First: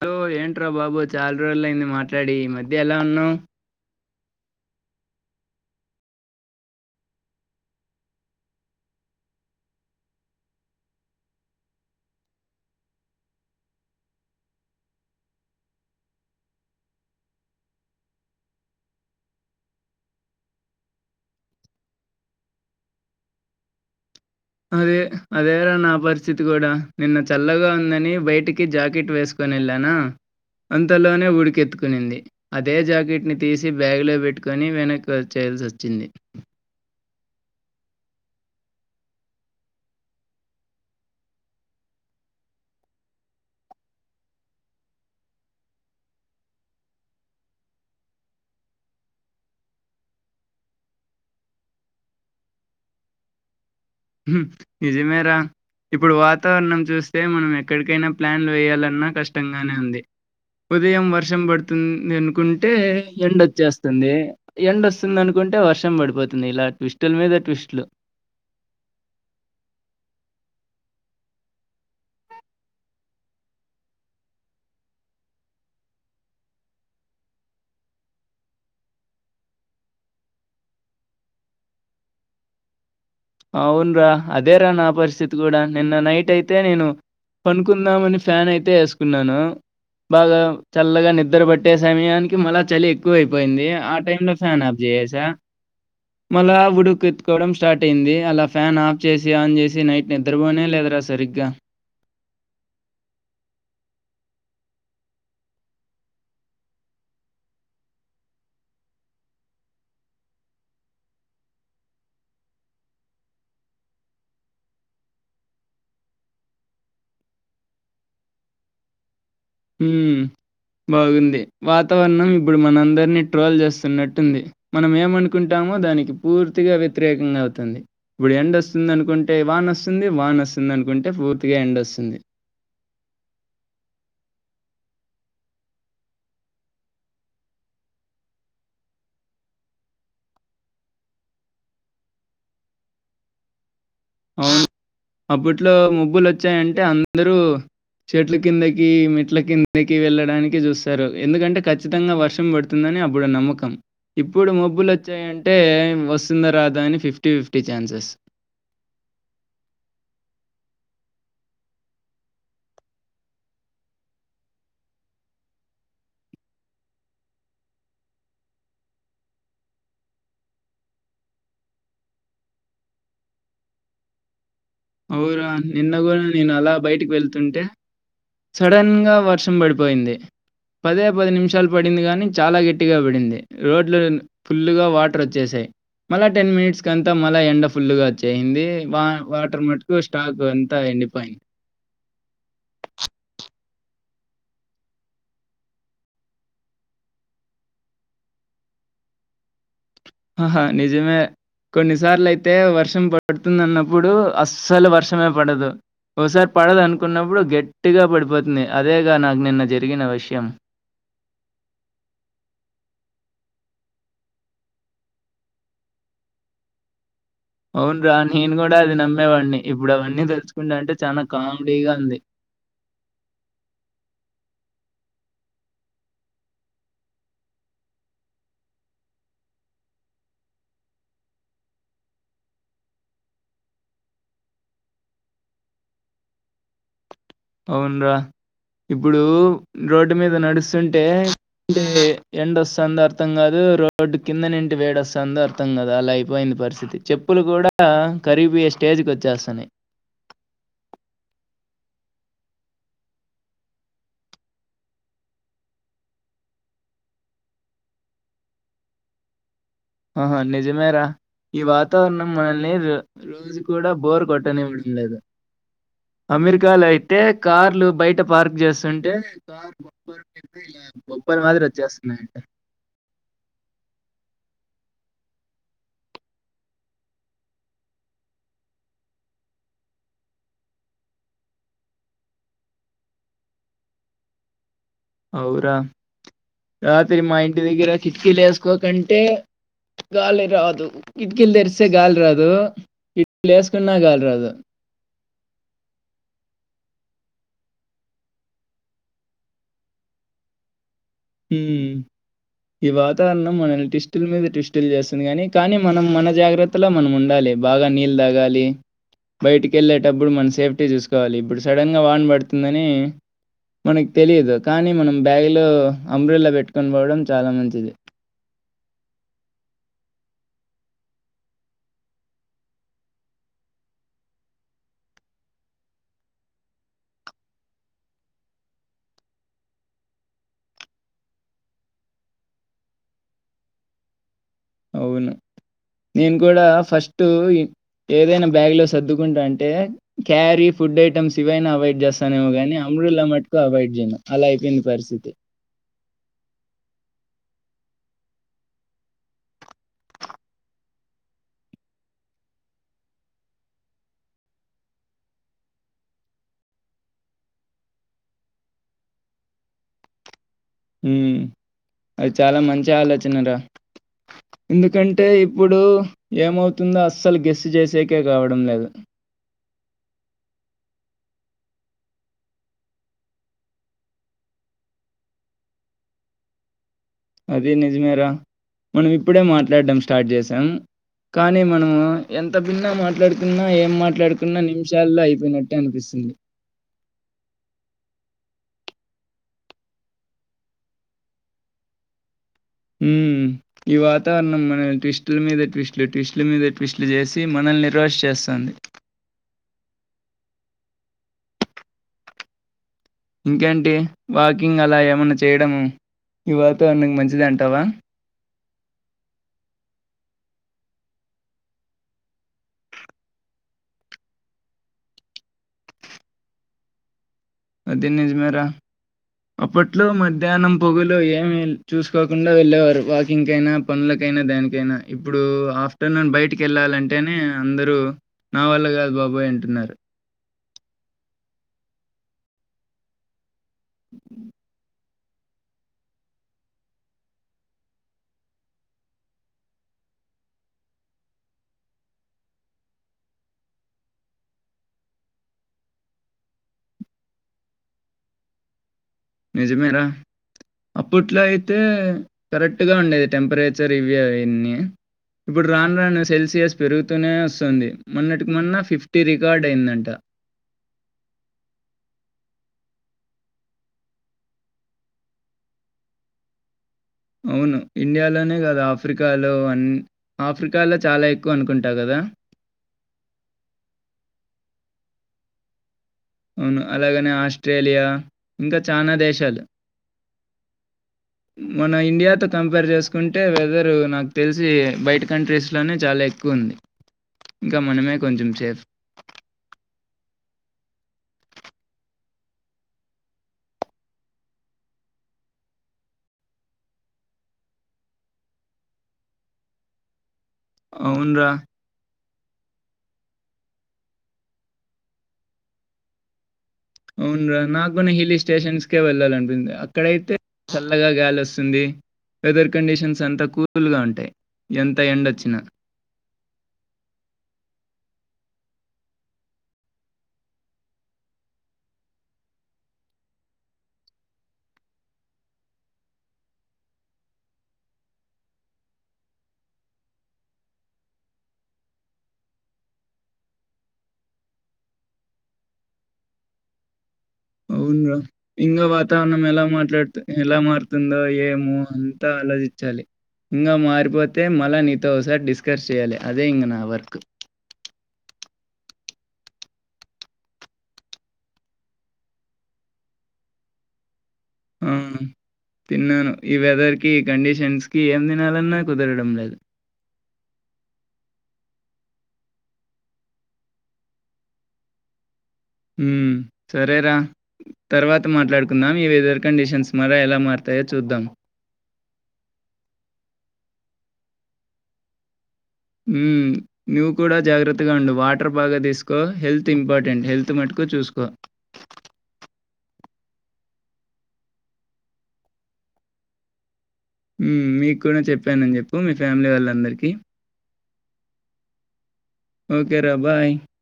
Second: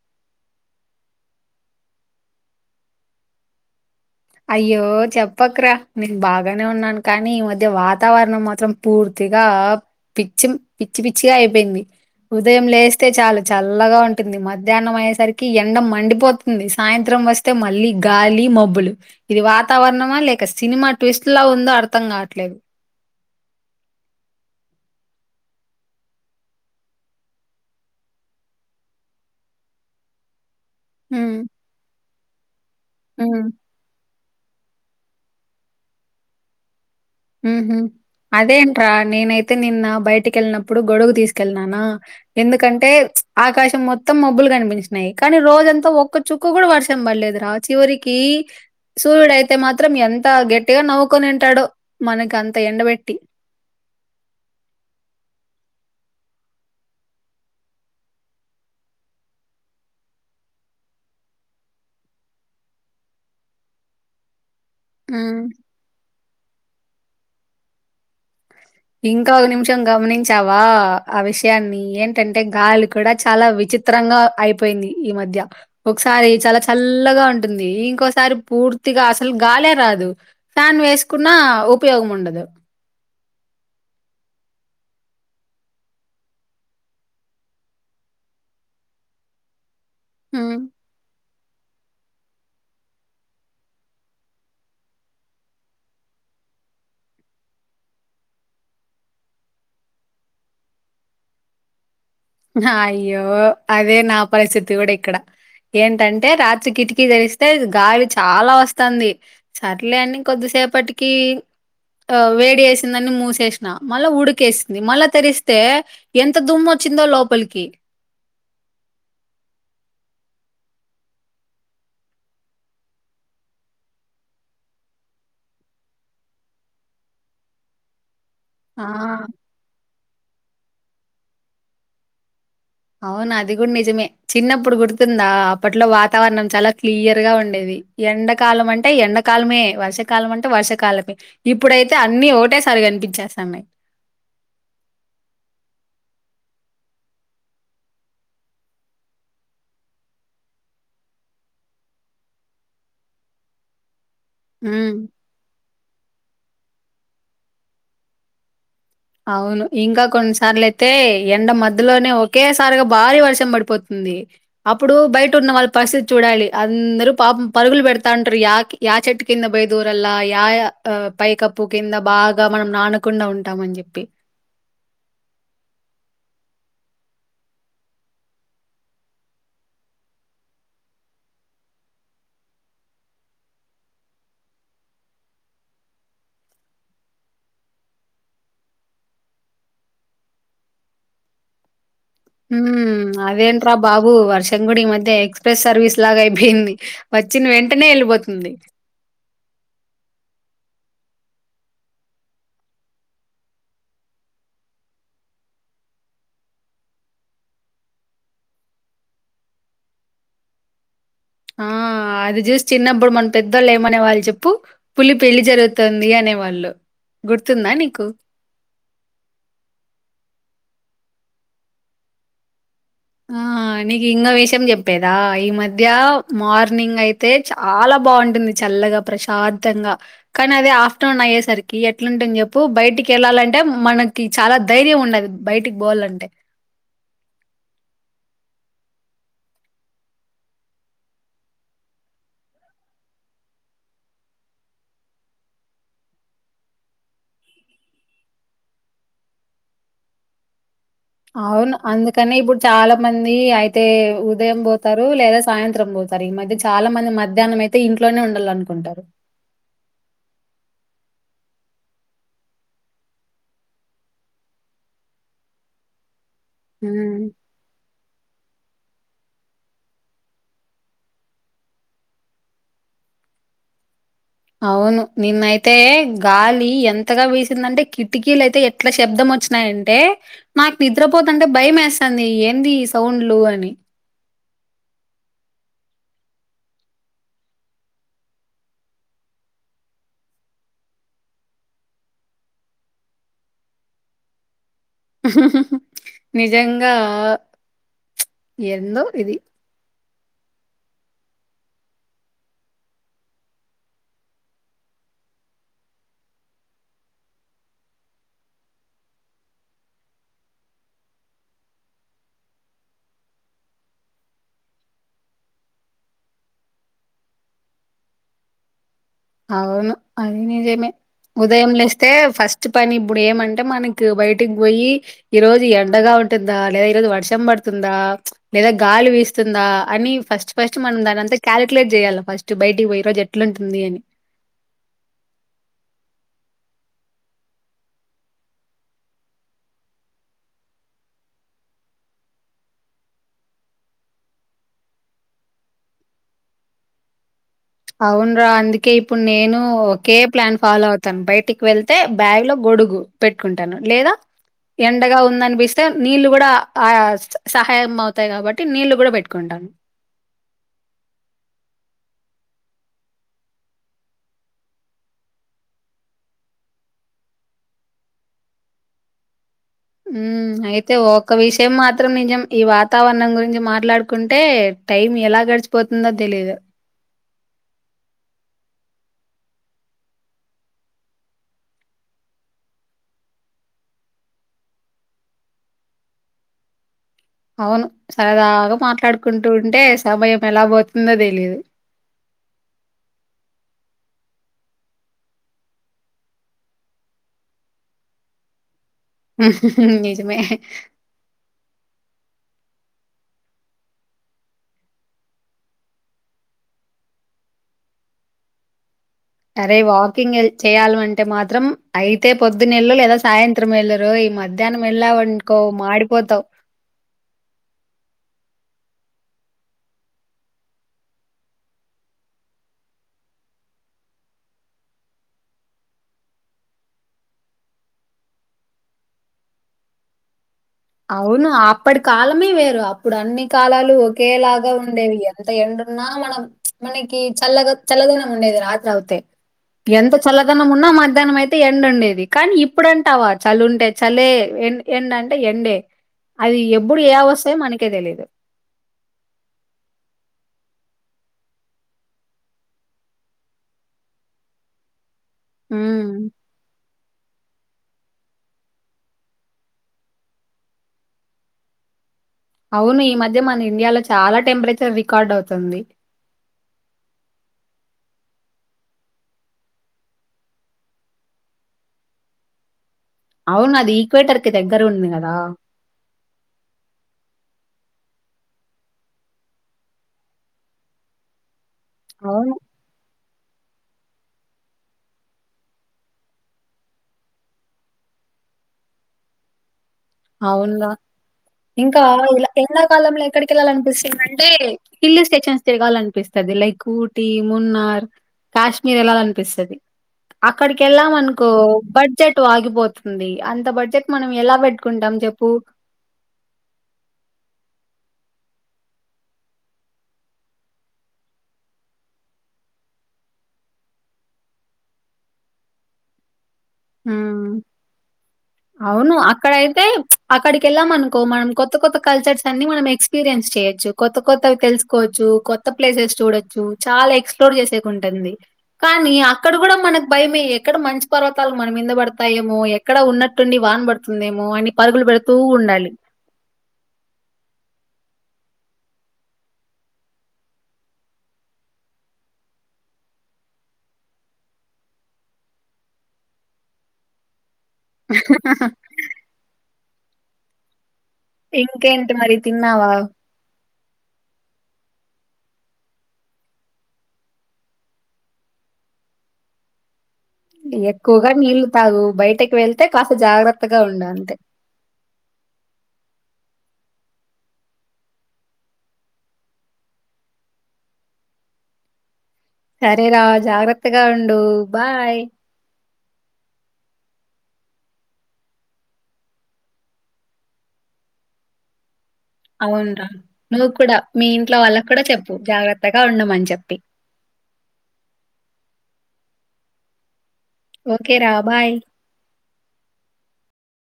Hello ఏంట్రా బాబు చాలా రోజుల అయింది. మాట్లాడి ఈ మధ్య ఎలా ఉన్నావ్. అయ్యో చెప్పక్ రా నేను బాగానే ఉన్నాను. కానీ ఈ మధ్య వాతావరణం మాత్రం పూర్తిగా పిచ్చి, పిచ్చి పిచ్చిగా అయిపోయింది. ఉదయం లేస్తే చాలు చల్లగా ఉంటుంది. మధ్యాహ్నం అయ్యేసరికి ఎండ మండిపోతుంది. సాయంత్రం వస్తే మళ్ళీ గాలి, మబ్బులు ఇది వాతావరణమా లేక. సినిమా ట్విస్ట్ లా ఉందో అర్థం కాట్లేదు. అదే అదేరా నా పరిస్థితి కూడా. నిన్న చల్లగా ఉందని బయటికి జాకెట్ వేసుకుని వెళ్ళానా. అంతలోనే హ్మ్. ఉడికెత్తుకునింది అదే జాకెట్ ని హ్మ్. తీసి బ్యాగ్ లో పెట్ కని వెనక్ వచ్చేయాల్సి అచ్చింది ఉహు అదేంట్రా నేనైతే నిన్న బయటికి వెళ్ళినప్పుడు గొడుగు తీసుకెళ్ళినానా ఎందుకంటే ఆకాశం మొత్తం మబ్బులు కనిపించినాయి కానీ రోజంతా ఒక్కచుక్క కూడా వర్షం పడలేదు రా చివరికి సూర్యుడు అయితే మాత్రం ఎంత గట్టిగా నవ్వుకొనుంటాడో మనక అంత ఎండబెట్టి ఉహ్మ్ ననిజమేరా ఇప్పుడు వాతావరణం చూస్తే మనం ఎక్కడికైనా ప్లాన్లు వేయాలన్నా కష్టంగానే ఉంది. ఉదయం వర్షం పడుతుంది. అనుకుంటే ఎండవచ్చేస్తుంది. ఎండ్ వస్తుంది. హ్మ్. అనుకుంటే వర్షం పడిపోతుంది. ఇలా ట్విస్టుల మీద ట్విస్టులు. ఇంకా ఒక నిమిషం గమనించావా. ఆ విషయాన్ని ఏంటంటే గాలి కూడా చాలా విచిత్రంగా అయిపోయింది. ఈ మధ్య ఒకసారి చాలా చల్లగా ఉంటుంది. ఇంకోసారి పూర్తిగా అసలు గాలే రాదు. ఫ్యాన్ వేసుకున్నా ఉపయోగం ఉండదు. అవును రా. అదేరా నా పరిస్థితి కూడా నిన్న నైట్ అయితే నేను పనుకుందామని ఫ్యాన్ అయితే వేసుకున్నాను. బాగా హ్మ్. చల్లగాని నిద్ర పట్టే సమయానికి మళ్ళ చలి ఎక్కువ అయిపోయింది. ఆ టైంలో ఫ్యాన్ ఆఫ్ చేసేసా మళ్ళీ ఉడుకు ఎత్తుకోవడం స్టార్ట్ అయింది. అలా ఫ్యాన్ ఆఫ్ చేసి ఆన్ చేసి నైట్ నిద్రబోనే లేదరా సరిగ్గా. హా అయ్యో అదే నా పరిస్థితి కూడా ఇక్కడ. ఏంటంటే రాత్రి కిటికీ తెరిస్తే గాలి చాలా వస్తాంది. సర్లే అని కొద్దిసేపటికి ఆ వేడి వేసిందని మూసేసిన మళ్ళా ఉడికేసింది. మళ్ళా తెరిస్తే ఎంత దుమ్ వచ్చిందో లోపల్ పలికి ఉహ్మీ బాగుంది. వాతావరణం ఇప్పుడు మనందరినీ ట్రోల్ చేస్తున్నట్టుంది. మనం ఏమనుకుంటామో దానికి పూర్తిగా వ్యతిరేకంగా అవుతుంది. ఇప్పుడు ఎండ వస్తుంది, ఆ! అనుకుంటే వాన్ వస్తుంది. వాన్ వస్త్ దనుకుంటే పూర్తిగా ఎండ్ వస్తుంది. అవును అది కూడా నిజమే. చిన్నప్పుడు గుర్తుందా అప్పట్లో వాతావరణం చాలా క్లియర్ గా ఉండేది. ఎండాకాలం అంటే ఎండాకాలమే, వర్షాకాలం అంటే వర్షకాలమే. ఇప్పుడైతే అన్ని ఒకటేసారి కనిపించేస్తాన్నాయి. అవును అప్పట్లో ముబ్బులు వచ్చాయంటే అందరూ. చెట్ల కిందకి, మెట్ల కిందకి వెళ్ళడానికి చూస్తారు. ఎందుకంటే ఖచ్చితంగా వర్షం పడుతుందని అప్పుడు నమ్మకం. ఇప్పుడు మబ్బులు ఉమ్, వచ్చాయంటే వస్ దా. రాదా అని ఫిఫ్టీ ఫిఫ్టీ ఛాన్సెస్ అవును ఇంకా కొన్నిసార్లు అయితే. ఎండ మధ్యలోనే ఒకేసారిగా భారీ వర్షం పడిపోతుంది. అప్పుడు బయట ఉన్న వాళ్ళ పరిస్థితి చూడాలి. అందరు పాప పరుగులు పెడతా ఉంటారు. యాకి యా చెట్టు కింద పోయ దూరల్లా, యా ఆహ్ పైకప్పు కింద బాగా మనం నానకుండా ఉంటామని చెప్ ప్పి అవురా నిన్న కూడా నేను అలా బయటికి వెళ్తుంటే సడన్గా వర్షం పడిపోయింది. పదే పది నిమిషాలు పడింది కానీ చాలా గట్టిగా పడింది. రోడ్లు ఫుల్లుగా వాటర్ వచ్చేసాయి. స్టాక్ ఎంతా ఎండిపోయి ఉహ్మ్ అదేంట్రా బాబు వర్షం కూడా ఈ మధ్య ఎక్స్ప్రెస్ సర్వీస్ లాగా అయిపోయింది. వచ్చిన వెంటనే వెళ్ళిపోతుంది. ఆ నిజమే కొన్నిసార్లు అయితే వర్షం పడుతుంది. అన్నప్పుడు అస్సలు వర్షమే పడదు ఓసారి పడదు అనుకున్నప్పుడు గట్టిగా పడిపోతుంది. అదేగా నాకు నిన్న జరిగిన విషయం. ఆహ్ అది చూసి చిన్నప్పుడు మన పెద్ధోళ్ళు ఏమనే వాళ్ళు చెప్పు. పులి పెళ్లి జరుగుతుంది అనేవాళ్ళు. గుర్తుందా అవును నీకు? రా నేను కూడా అది నమ్మేవాడిని. ఇప్పుడు అవన్నీ తలుచుకుంటంటే. చానా కామెడీగా ఉంది. ఆ నీకు ఇంగో విషయం చెప్పేదా. ఈ మధ్య మార్నింగ్ అయితే చాలా బాగుంటుంది. చల్లగా, ప్రశాంతంగా కానీ అదే ఆఫ్టర్నూన్ అయ్యేసరికి ఎట్లుంటుని చెప్పు. బయటికి వెళ్ళాలంటే మనకి చాలా ధైర్యం ఉండల్ బయటికి బోవాలంటే. అవున్రా. ఇప్పుడు రోడ్డు మీద నడుస్తుంటే అంటే ఎండ వస్తుందో అర్థం కాదు. రోడ్డు కింద నుంటి వేడ వస్తుందో అర్థం కాదు. అలా అయిపోయింది పరిస్థితి. చెప్పులు కూడా కరీపోయే స్టేజ్కి వచ్చేస్తన్నాయి. అవును అందుకనే ఇప్పుడు చాలా మంది. అయితే ఉదయం పోతారు లేదా సాయంత్రం పోతారు ఈ మధ్య చాలా మంది మధ్యాహ్నం అయితే ఇంట్లోనే ఉండాల అనుకుంటారు. ఆహా నిజమేరా ఈ వాతావరణం మనల్ని ర రోజు కూడా బోర్ కొట్టనివ్వడం లేదు అమెరికాలో అయితే హ్మ్ కార్లు బయట పార్క్ చేస్త వస్తుంటే కార్ బొప్ప ఇలా బొప్పల్ మాదిరి వచ్చేస్తున్నాయింట అవును నిన్నయితే గాలి ఎంతగా వీసిందంటే కిటికీలు అయితే ఎట్ల శబ్దం వచ్చినాయంటే నాకు నిద్రపోతుంటే భయం వేస్తుంది ఏంది ఈ సౌండ్లు అని అఔరా రాత్రి మా ఇంటి దగ్గర కిటికీలు వేసుకోకంటే గాలి రాదు కిటికీలు తెరిస్తే గాలి రాదు కిటికీలు వేసుకున్నా గాలి రాదు నిజంగా ప్చ్ ఎందో ఇది హు ఈ వాతావరణం మనల్ని టివిస్టుల మీద టివిస్టులు చేస్తుంది కానీ కానీ మనం మన జాగ్రత్తలో మనం ఉండాలి బాగా నీళ్ళ తాగాలి బయటికి వెళ్ళేటప్పుడు మనం సేఫ్టీ చూసుకోవాలి ఇప్పుడు సడన్గా వాన్ పడుతుందని మనకు తెలియదు కానీ మనం బ్యాగ్లో అంబ్రలా పెట్టుకొని పోవడం చాలా మంచిది అవును అది నిజమే. ఉదయం లేస్తే ఫస్ట్ పని ఇప్పుడు ఏమంటే మనకి బయటికి పోయి. ఈరోజు ఎండగా ఉంటుందా, లేదా ఈరోజు వర్షం పడుతుందా, లేదా గాలి వీస్తుందా. అని ఫస్ట్ ఫస్ట్ మనం దాని అంతా కాలిక్యులేట్ చేయాల్ల ఫస్ట్ బయటికి పోయి. ఈ రోజు ఎట్లూంటుంది అని. అవును నేను కూడా ఫస్ట్ ఏ ఏదైనా బ్యాగ్లో సర్దుకుంటంటే క్యారీ, ఫుడ్ ఐటమ్స్ ఇవైనా అవాయిడ్ చేస్తానేమో కానీ. అంబ్రేల్లా మటుకు అవాయిడ్ జేయను అలా అయిపోయింది. పరిస్థితి అవునరా అందుకే ఇప్పుడు నేను. ఒకే ప్లాన్ ఫాలో అవుతాను బయటికి వెళ్తే బ్యాగ్ లో గొడుగు పెట్టుకుంటాను, లేదా ఎండగా ఉందనిపిస్తే నీళ్ళు కూడా ఆ సహాయం అవుతాయి. కాబట్టి నీళ్లు కూడా పెట్టుకుంటాను. ఉహ్మ్ అది చాలా మంచి ఆలోచన రా. ఎందుకంటే ఇప్పుడు ఏమవుతుందో అస్సలు గెస్ చేసేకే కావడం లేదు. ఉమ్మ్ అయితే ఒక విషయం మాత్రం నిజం. ఈ వాతావరణం గురించి మాట్లాడుకుంటే. టైం ఎలా గడిచిపోతుందో తెలీదు అదే నిజమేరా మనం ఇప్పుడే మాట్లాడడం స్టార్ట్ చేసాం కానీ మనం ఎంత భిన్న మాట్లాడుకున్నా ఏం మాట్లాడుకున్నా నిమిషాల్లో అయిపోయినట్టే అనిపిస్తుంది అవును సరదాగా మాట్లాడుకుంటూ ఉంటే సమయం ఎలా పోతుందో తెలియదు మ్మ్ ఈ వాతావరణం మన ట్విస్టుల మీద ట్విస్ట్లు ట్విస్టుల మీద ట్విస్ట్లు చేసి మనల్ని నిర్వాశ చేస్తుంది నిజమే ఇంకేంటి వాకింగ్ అలా ఏమన్నా చేయడము ఈ వాతావరణానికి మంచిదంటావా అరే వాకింగ్ చేయాల అంటే మాత్రం అయితే పొద్దునెలు లేదా సాయంత్రం ఏలూరోయ్ ఈ మధ్యాహ్నం వెళ్ళానుకో మాడిపోతావు అదిే నిజమేరా అప్పట్లో మధ్యాహ్నం పొగులు ఏమి చూసుకోకుండా వెళ్ళేవారు వాకింగ్కైనా పనులకైనా దానికైనా ఇప్పుడు ఆఫ్టర్నూన్ బయటికి వెళ్ళాలంటేనే అందరూ నా వల్ల కాదు బాబోయ్ అంటున్నారు అవును అప్పటి కాలమే వేరు అప్పుడు అన్నిీ కాలాలు ఒకేలాగా ఉండేవి ఎంత ఎండున్నా మనం మనకి చల్లగా చల్లదనం ఉండేది రాత్రి అవుతే ఎంత చల్లదనం ఉన్నా మధ్యాహ్నం అయితే ఎండు ఉండేది కానీ ఇప్పుడంటావా చలి ఉంటే చలే ఎం ఎండ అంటే ఎండే అది ఎప్పుడు ఏ అవస్యో మనకే తెలిదు నిజమేరా అప్పట్లో అయితే కరెక్ట్గా ఉండేది టెంపరేచర్ రివ్యూ అన్ని ఇప్పుడు రాను ఉమ్ రాను సెల్సియస్ పెరుగు నే వస్తుంది మొన్నటికి మొన్న ఫిఫ్టీ రికార్డ్ అయిందంట అవును ఈ మధ్య మన ఇండియాలో చాలా టెంపరేచర్ రికార్డ్ అవుతుంది అవును ఇండియాలోనే కాదుా ఆఫ్రికాలో అ ఆఫ్రికాలో చాలా ఎక్కువ అనుకుంటా కదా అవును అది ఈక్వేటర్ కి దగ్గర ఉంది కదా అవును అలాగనే ఆస్ట్రేలియా ఇంకా చనా దేశాలు మన ఇండియాతో అవును కంపేర్ చేసుకు తీసుకుంటే వెదరు నాకు తెలిసి బయట కంట్రీస్లోనే చాలా ఎక్కువ ఉంది ఇంకా మనమే కొంచెం సేఫ్ అవునుగా ఇంకాలా ఎన్నా కాలంలో ఎక్కడికి వెళ్ళాలనిపిస్తుంది అంటే హిల్ స్టేషన్స్ తిరగాలనిపిస్తుది లైక్ ఊటీ మున్నార్ కాశ్మీర్ వెళ్లాలనిపిస్తుది అక్కడికెళ్లా మనకు అవునురా! బడ్జట్ ఆగిపోతుంది అంత బడ్జెట్ మనం ఎలా పెట్ టాం చెప్పు అవును రా నాకున్న హిల్ స్టేషన్స్కే వెళ్ళాలినుపింది అక్కడైతే చల్లగా గాలి వస్తుంది వెదర్ కండిషన్స్ అంత కూల్గా ఉంటాయి ఎంత ఎండచ్చినా అవును అక్కడ అయితే అక్కడికి వెళ్ళాం అనుకో మనం కొత్త కొత్త కల్చర్స్ అన్ని మనం ఎక్స్పీరియన్స్ చేయొచ్చు కొత్త కొత్తవి తెలుసుకోవచ్చు కొత్త ప్లేసెస్ చూడొచ్చు చాలా ఎక్స్ప్లోర్ చేసేకుంటుంది కానీ అక్కడ కూడా మనకు భయమే ఎక్కడ మంచి పర్వత కు మనం కింద పడతాయేమో ఎక్కడ ఉన్నట్టుండి వాన పడుతుందేమో అని పరుగులు పెడుతూ ఉండాలి ఇంకా వాతావరణం ఎలా మాట్లాడుతు ఎలా మారుతుందో ఏమో అంతా ఆలోచించాలి ఇంకా మారిపోతే మళ్ళ నీతో ఒకసారి డిస్కస్ చేయాలి అదే ఇంక నా వర్క్ ఇంకేంటి మరి తిన్నావా ఆ తిన్నాను ఈ వెదర్ కి కండిషన్స్ కి ఏం తినాలన్నా కుదరడం లేదు ఎక్కువగా నీళ్లు తాగు బయటకి వెళ్తే కాస్త జాగ్రత్తగా ఉండంతే ఉ సరేరా తర్వాత మాట్లాడుకుందాం ఈ వెదర్ కండిషన్స్ మర ఎలా మారతాయో చూద్దాం సరే రా జాగ్రత్తగా ఉండు బాయ్ ఉ నువ్వు కూడా జాగ్రత్తగా ఉండు వాటర్ బాగా తీసుకో హెల్త్ ఇంపార్టెంట్ హెల్త్ మటుకు చూసుకో అవును రా నువ్వు కూడా మీ ఇంట్లో వాళ్ళకు కూడా చెప్పు జాగ్రత్తగా ఉండమని చెప్పి మీకు కూడా చెప్పానని చెప్పు మీ ఫ్యామిలీ వాళ్ళందరికీ ఓకేరా బాయ్ ఓకే రా బాయ్